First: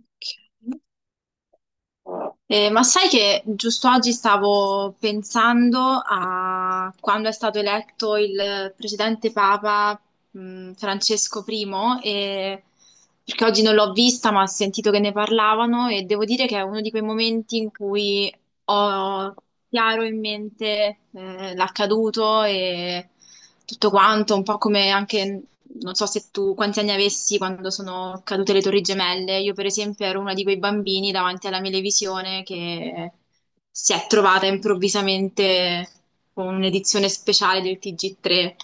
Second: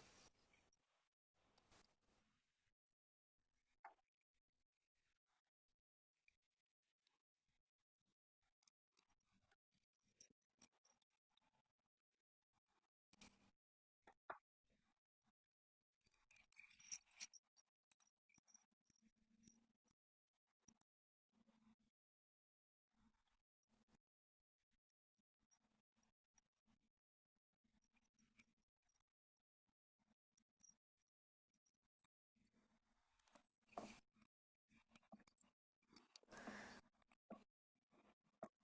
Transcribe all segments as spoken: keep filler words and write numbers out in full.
Ok. Eh, ma sai che giusto oggi stavo pensando a quando è stato eletto il precedente Papa, mh, Francesco primo, e- perché oggi non l'ho vista, ma ho sentito che ne parlavano e devo dire che è uno di quei momenti in cui ho chiaro in mente eh, l'accaduto e tutto quanto, un po' come anche, non so se tu quanti anni avessi quando sono cadute le Torri Gemelle. Io, per esempio, ero una di quei bambini davanti alla mia televisione che si è trovata improvvisamente con un'edizione speciale del T G tre.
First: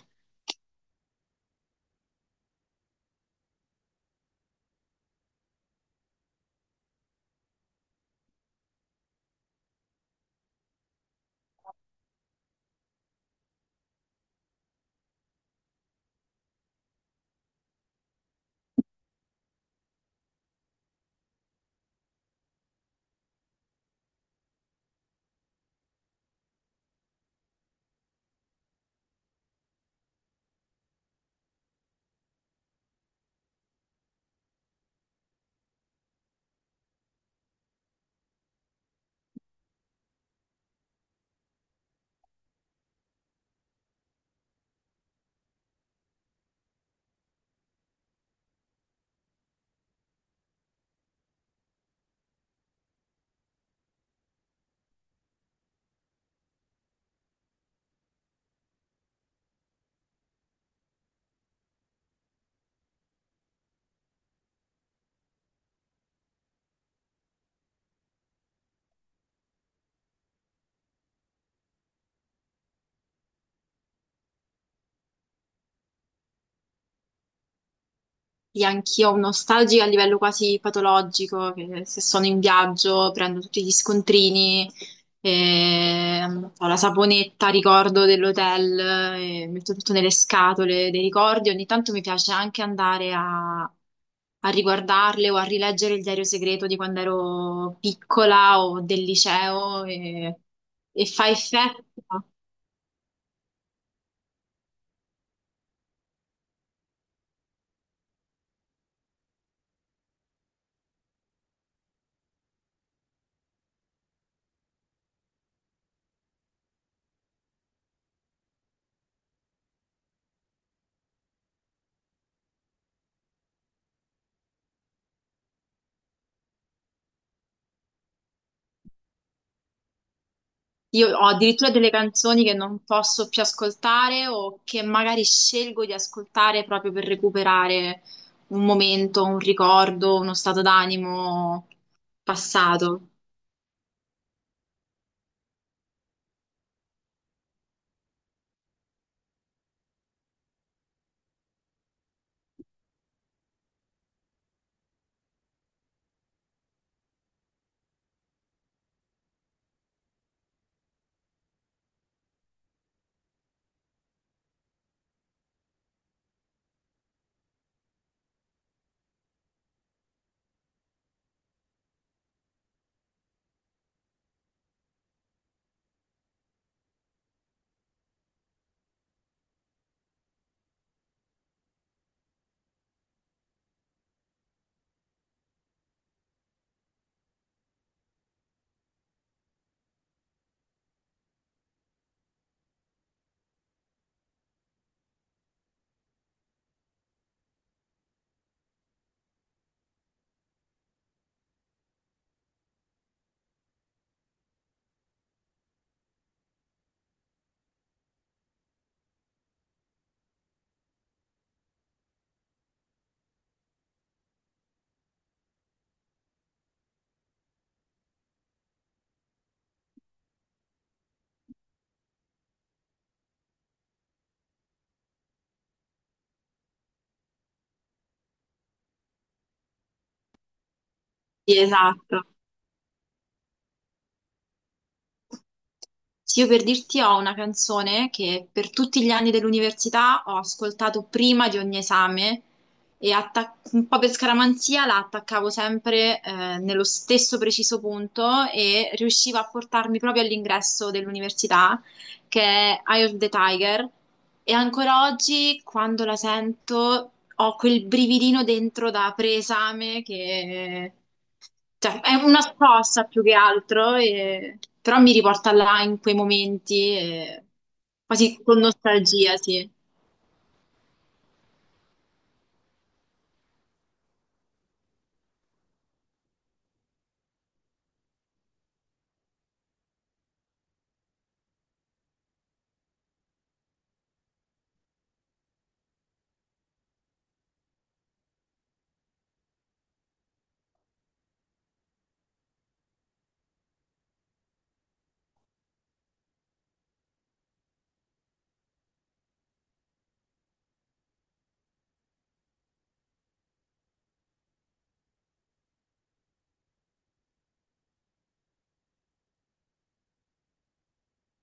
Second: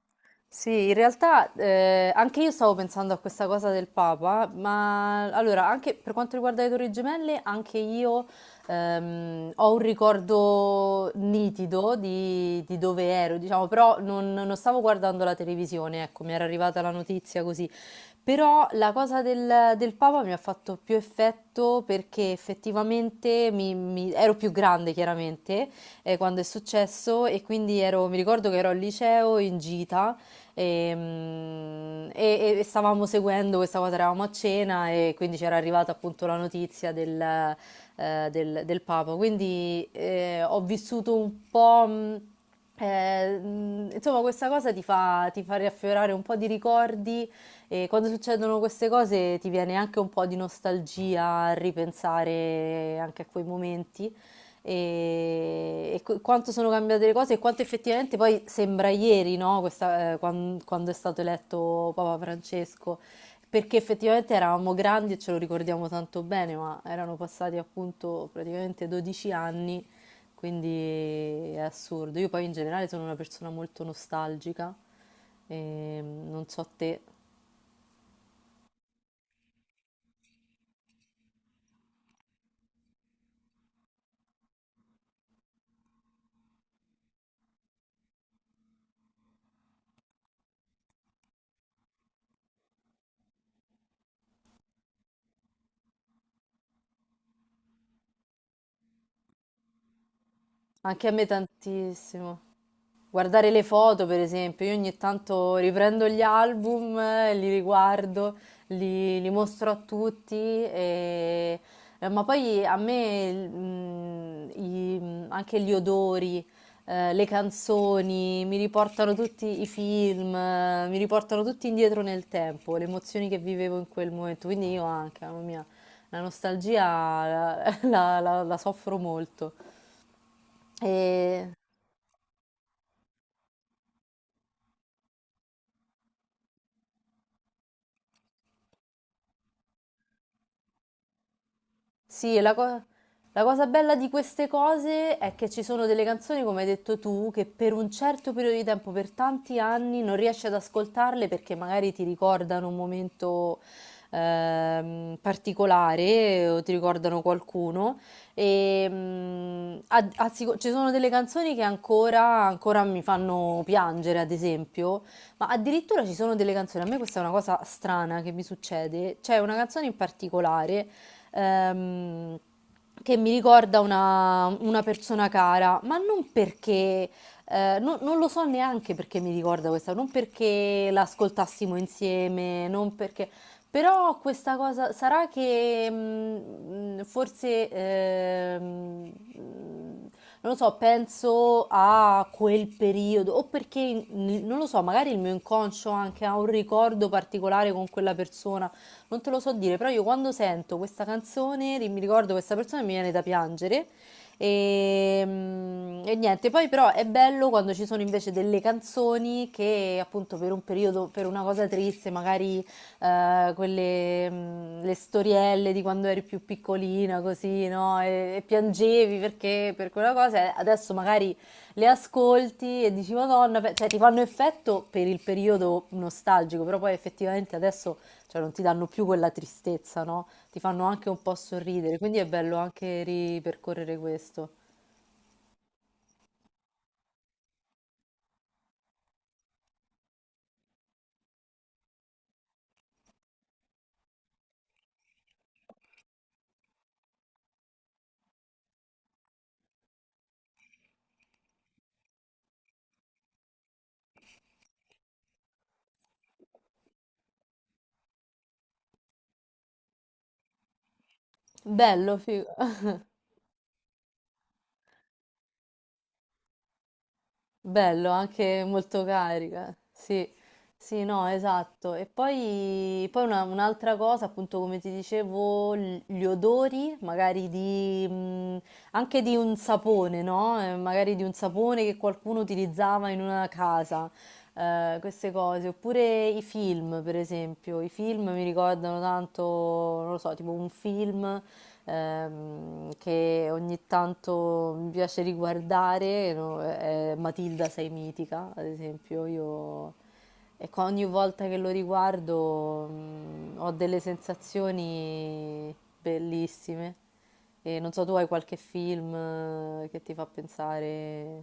Sì, in realtà eh, anche io stavo pensando a questa cosa del Papa, ma allora, anche per quanto riguarda le Torri Gemelle, anche io ehm, ho un ricordo nitido di, di dove ero, diciamo, però non, non stavo guardando la televisione, ecco, mi era arrivata la notizia così. Però la cosa del, del Papa mi ha fatto più effetto perché effettivamente mi- mi- ero più grande, chiaramente, eh, quando è successo e quindi ero, mi ricordo che ero al liceo in gita e, mm, e- e stavamo seguendo questa cosa, eravamo a cena e quindi c'era arrivata appunto la notizia del, eh, del- del Papa. Quindi eh, ho vissuto un po', mm, eh, mm, insomma, questa cosa ti fa, ti fa riaffiorare un po' di ricordi e quando succedono queste cose ti viene anche un po' di nostalgia a ripensare anche a quei momenti e, e qu- quanto sono cambiate le cose e quanto effettivamente poi sembra ieri, no? Questa, eh, quan- quando è stato eletto Papa Francesco, perché effettivamente eravamo grandi e ce lo ricordiamo tanto bene, ma erano passati appunto praticamente dodici anni, quindi è assurdo. Io poi in generale sono una persona molto nostalgica, e non so te, Sì, anch'io ho un nostalgico a livello quasi patologico, che se sono in viaggio prendo tutti gli scontrini, e ho la saponetta, ricordo dell'hotel, e metto tutto nelle scatole dei ricordi. Ogni tanto mi piace anche andare a, a riguardarle o a rileggere il diario segreto di quando ero piccola o del liceo e, e anche a me fa effetto. tantissimo. Guardare le foto, per esempio, io ogni tanto riprendo gli album, eh, li riguardo, li, li mostro a tutti, e- eh, ma poi a me il- mm, i- mm, anche gli odori, eh, le canzoni, mi riportano tutti i film, eh, mi riportano tutti indietro nel tempo, le emozioni che vivevo in quel momento, quindi io anche, mamma mia, la nostalgia la la- la- la soffro molto. Io ho E... addirittura delle canzoni che non posso più ascoltare o che magari scelgo di ascoltare proprio per recuperare un momento, un ricordo, uno stato d'animo Sì, e la, co- passato. la cosa bella di queste cose è che ci sono delle canzoni, come hai detto tu, che per un certo periodo di tempo, per tanti anni, non riesci ad ascoltarle perché magari ti ricordano un momento ehm, particolare o ti ricordano qualcuno. E, mm, a- a- sicu- ci sono delle canzoni che ancora, ancora mi fanno piangere, ad esempio. Ma addirittura ci sono delle canzoni, a me questa è una cosa strana che mi succede, c'è una canzone in particolare ehm, che mi ricorda una, una persona cara, ma non perché, eh, non, non lo so neanche perché mi ricorda questa, non perché l'ascoltassimo insieme, non perché, però questa cosa sarà che mm, mm, forse, ehm, mm, non lo so, penso a quel periodo, o perché, mm, non lo so, magari il mio inconscio anche ha un ricordo particolare con quella persona, non te lo so dire, però io quando sento questa canzone ri- mi ricordo questa persona e mi viene da piangere. E, mm, e niente, poi però è bello quando ci sono invece delle canzoni che appunto per un periodo, per una cosa triste, magari eh, quelle, mm, le storielle di quando eri più piccolina, così, no? E, e piangevi perché per quella cosa, eh, adesso magari le ascolti e dici Madonna, pe- cioè ti fanno effetto per il periodo nostalgico, però poi effettivamente adesso, cioè non ti danno più quella tristezza, no? Ti fanno anche un po' Sì, sorridere, quindi è esatto. bello anche ripercorrere questo. Sì, io per dirti ho una canzone che per tutti gli anni dell'università ho ascoltato prima di ogni esame e attac- un po' per scaramanzia la attaccavo sempre eh, nello stesso preciso punto e riusciva a portarmi proprio all'ingresso dell'università, che è Eye of the Tiger e ancora oggi, quando la sento, ho quel brividino dentro da preesame che... Cioè, è Bello, una figo. scossa più che altro, e- però mi riporta là in quei momenti, e- Bello, quasi con anche molto nostalgia, sì. carica. Sì, sì, no, esatto. E poi, poi una- un'altra cosa, appunto, come ti dicevo, l- gli odori, magari di, mh, anche di un sapone, no? Eh, magari di un sapone che qualcuno utilizzava in una casa. Eh, queste cose, oppure i film, per esempio, i film mi ricordano tanto, non lo so, tipo un film ehm, che ogni tanto mi piace riguardare, no? È Matilda sei mitica, ad esempio, io, e qua ogni volta che lo riguardo mm, ho delle sensazioni bellissime. E non so, tu hai qualche film eh, che ti fa pensare,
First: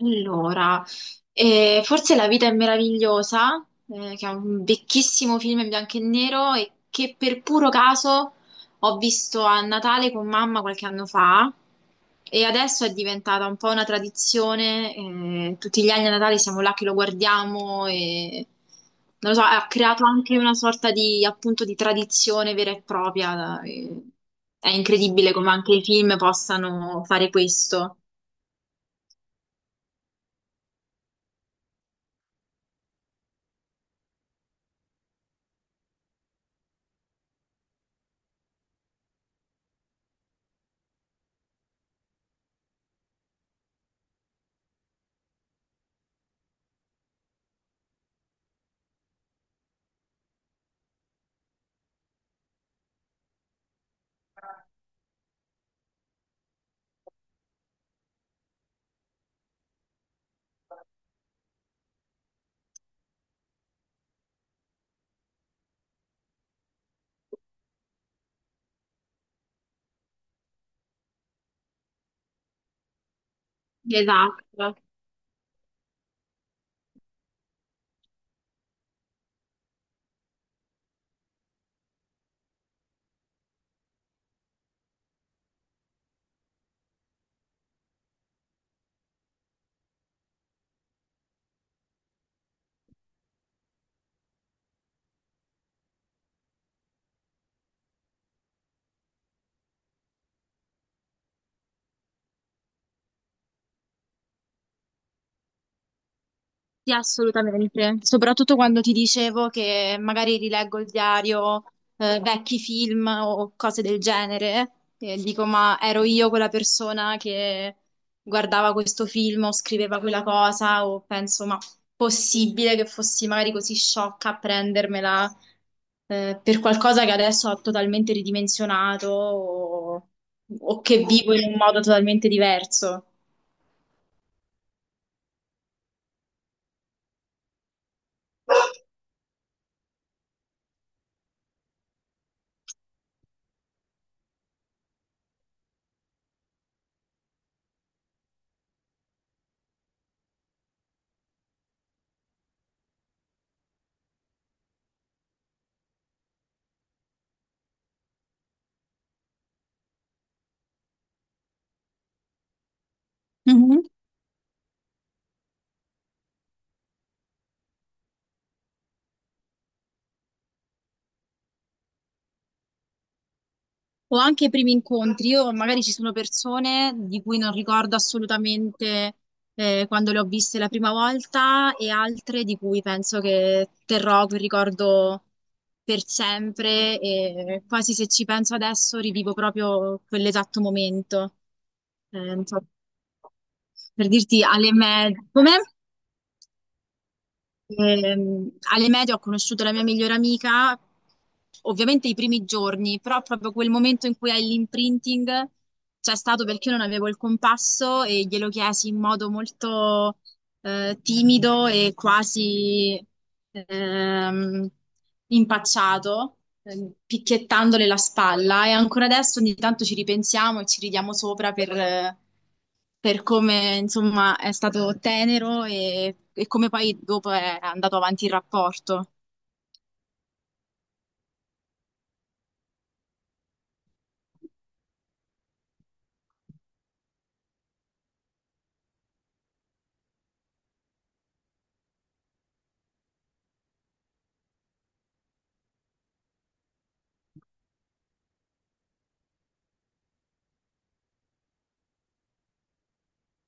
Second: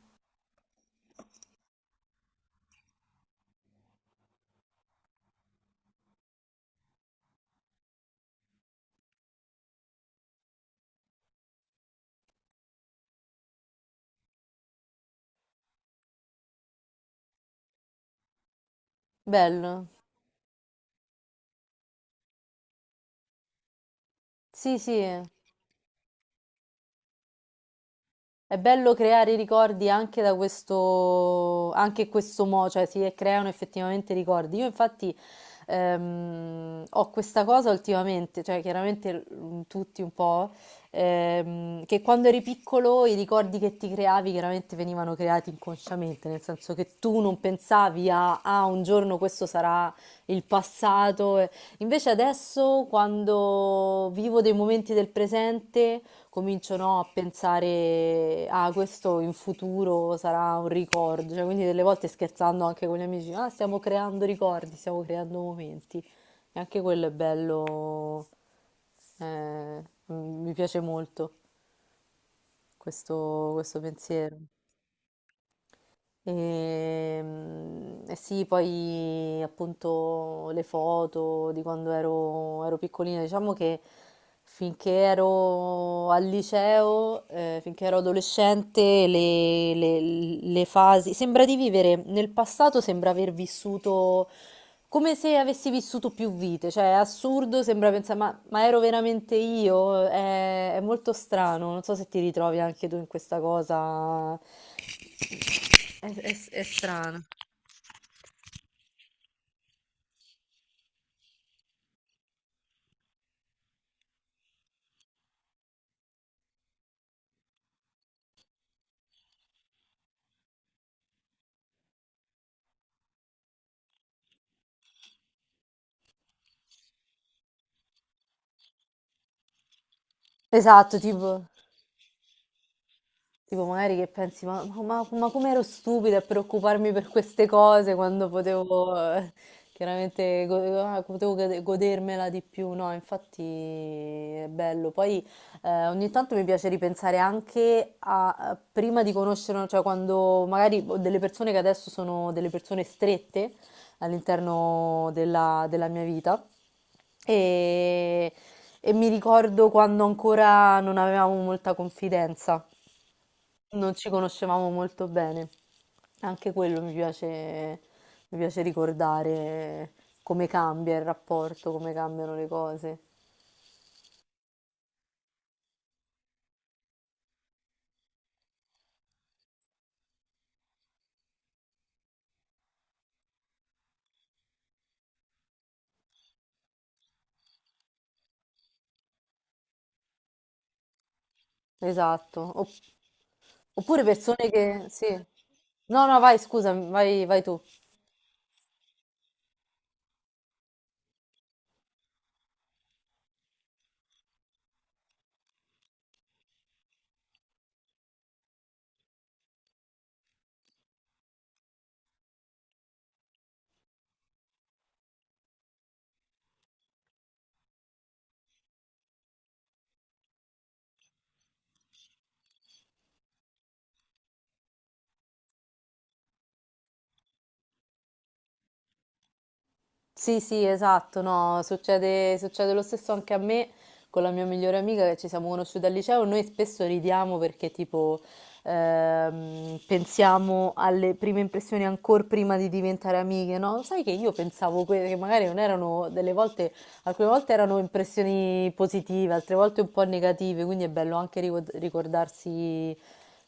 Allora, eh, forse La vita è meravigliosa, eh, che è un vecchissimo film in bianco e nero e che per puro caso ho visto a Natale con mamma qualche anno fa e adesso è diventata un po' una tradizione, eh, tutti gli anni a Natale siamo là che lo guardiamo e non lo so, ha bello? creato anche una sorta di, appunto, di tradizione vera e propria. eh, È Sì, sì. incredibile come anche i film possano fare questo. È bello creare ricordi anche da questo, anche in questo modo, cioè si creano effettivamente ricordi. Io infatti ehm, ho questa cosa ultimamente, cioè chiaramente mm, tutti un po', ehm, che quando eri piccolo i ricordi che ti creavi chiaramente venivano creati inconsciamente, nel senso che tu non pensavi a, ah, un giorno questo sarà il passato. Invece adesso quando vivo dei momenti del presente cominciano a pensare, ah, questo in futuro sarà un ricordo, cioè, quindi delle volte scherzando anche con gli amici, ah, stiamo creando ricordi, stiamo creando momenti, e anche quello è bello, eh, m- mi piace molto questo questo pensiero. Esatto. Ehm, E, sì, poi appunto le foto di quando ero, ero piccolina, diciamo che finché ero al liceo, eh, finché ero adolescente, le, le- le fasi, sembra di vivere nel passato, sembra aver vissuto come se avessi vissuto più vite, cioè è assurdo, sembra pensare, ma, ma ero veramente io? È, è molto strano, non so se ti ritrovi anche tu in questa cosa, è, è è Sì, strano. assolutamente, soprattutto quando ti dicevo che magari rileggo il diario, eh, vecchi film o cose del genere, e dico, ma ero io quella persona che guardava questo film o scriveva quella cosa, o penso, ma possibile che fossi magari così sciocca a prendermela, eh, per qualcosa che adesso ho totalmente ridimensionato o o Esatto, che vivo tipo. in un modo totalmente diverso. Tipo, magari che pensi, ma, ma, ma come ero stupida a preoccuparmi per queste cose quando potevo, eh, chiaramente, go- ah, potevo gode- godermela di più, no? Infatti è bello. Poi eh, ogni tanto mi piace ripensare anche a, a prima di conoscere, cioè quando magari ho delle persone che adesso sono delle persone strette all'interno della della mia vita. E, e mi ricordo quando ancora non avevamo molta confidenza. Mhm. Non ci conoscevamo molto bene. Anche quello mi piace, mi piace ricordare come cambia il rapporto, come cambiano le cose. O anche i primi incontri, io magari ci sono persone di cui non ricordo assolutamente eh, quando le ho viste la prima volta e altre di cui penso che terrò quel ricordo per sempre e quasi se ci penso adesso rivivo proprio quell'esatto momento. Eh, non Esatto. so, Opp- oppure per dirti persone alle che... Sì. medie. Come? No, no, vai, scusa, vai, vai tu. Ehm, Alle medie ho conosciuto la mia migliore amica, ovviamente i primi giorni, però proprio quel momento in cui hai l'imprinting c'è stato perché io non avevo il compasso e glielo chiesi in modo molto eh, timido e quasi ehm, impacciato, eh, picchiettandole la spalla e ancora adesso ogni tanto ci ripensiamo e ci ridiamo sopra per, eh, per come insomma è stato tenero e, e come poi dopo è andato avanti il rapporto. Sì, sì, esatto, no, succede, succede lo stesso anche a me con la mia migliore amica che ci siamo conosciute al liceo. Noi spesso ridiamo perché tipo ehm, pensiamo alle prime impressioni ancora prima di diventare amiche, no? Sai che io pensavo que- che magari non erano delle volte, alcune volte erano impressioni positive, altre volte un po' negative, quindi è bello anche ricor- ricordarsi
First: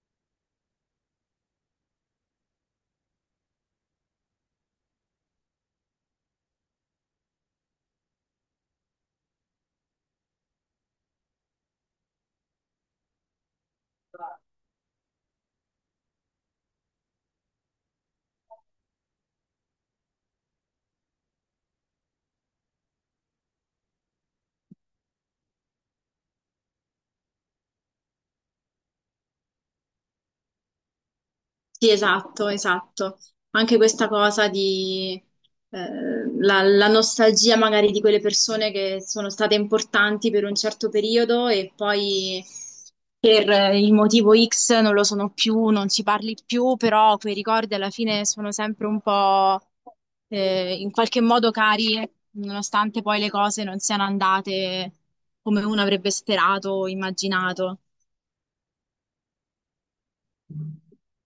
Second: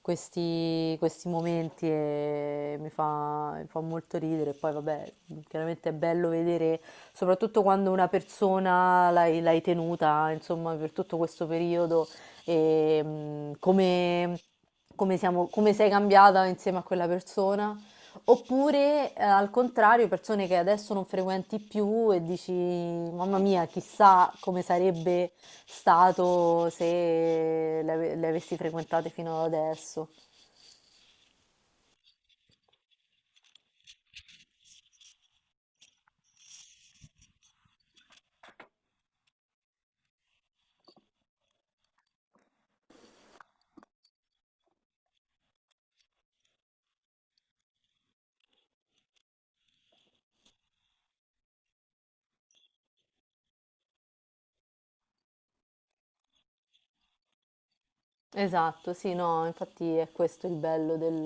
questi, questi momenti e mi fa, mi fa molto ridere. Poi, vabbè, chiaramente è bello vedere, soprattutto quando una persona l'hai, l'hai tenuta, insomma, per tutto questo periodo e mm, come, come siamo- come sei cambiata insieme a quella persona. Oppure, eh, al contrario, persone che adesso non frequenti più e dici, mamma mia, chissà come sarebbe stato se le, ave- le avessi frequentate fino ad adesso. Sì, esatto, esatto. Anche questa cosa di eh, la, la nostalgia magari di quelle persone che sono state importanti per un certo periodo e poi per eh, il motivo X non lo sono più, non ci parli più, però quei ricordi alla fine sono sempre un po' eh, in qualche modo cari, nonostante poi le cose non siano andate come uno avrebbe sperato o immaginato. Esatto, sì, no, infatti è questo il bello del,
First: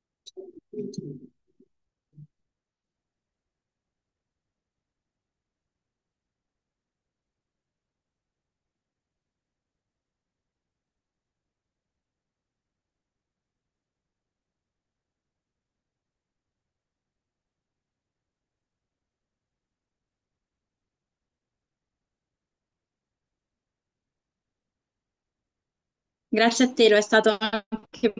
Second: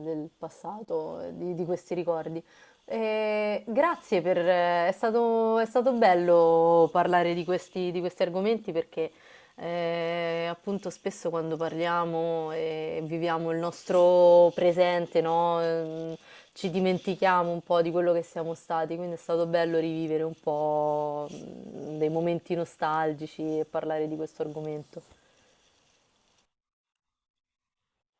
del passato, eh, di, di questi ricordi. Eh, grazie per, eh, è stato, è stato bello parlare di questi, di questi argomenti perché eh, appunto spesso quando parliamo e viviamo il nostro presente, no, ehm, ci dimentichiamo un po' di quello che siamo stati, quindi è stato bello rivivere un po' mm, dei momenti nostalgici e parlare di questo argomento. Grazie a te, lo è stato anche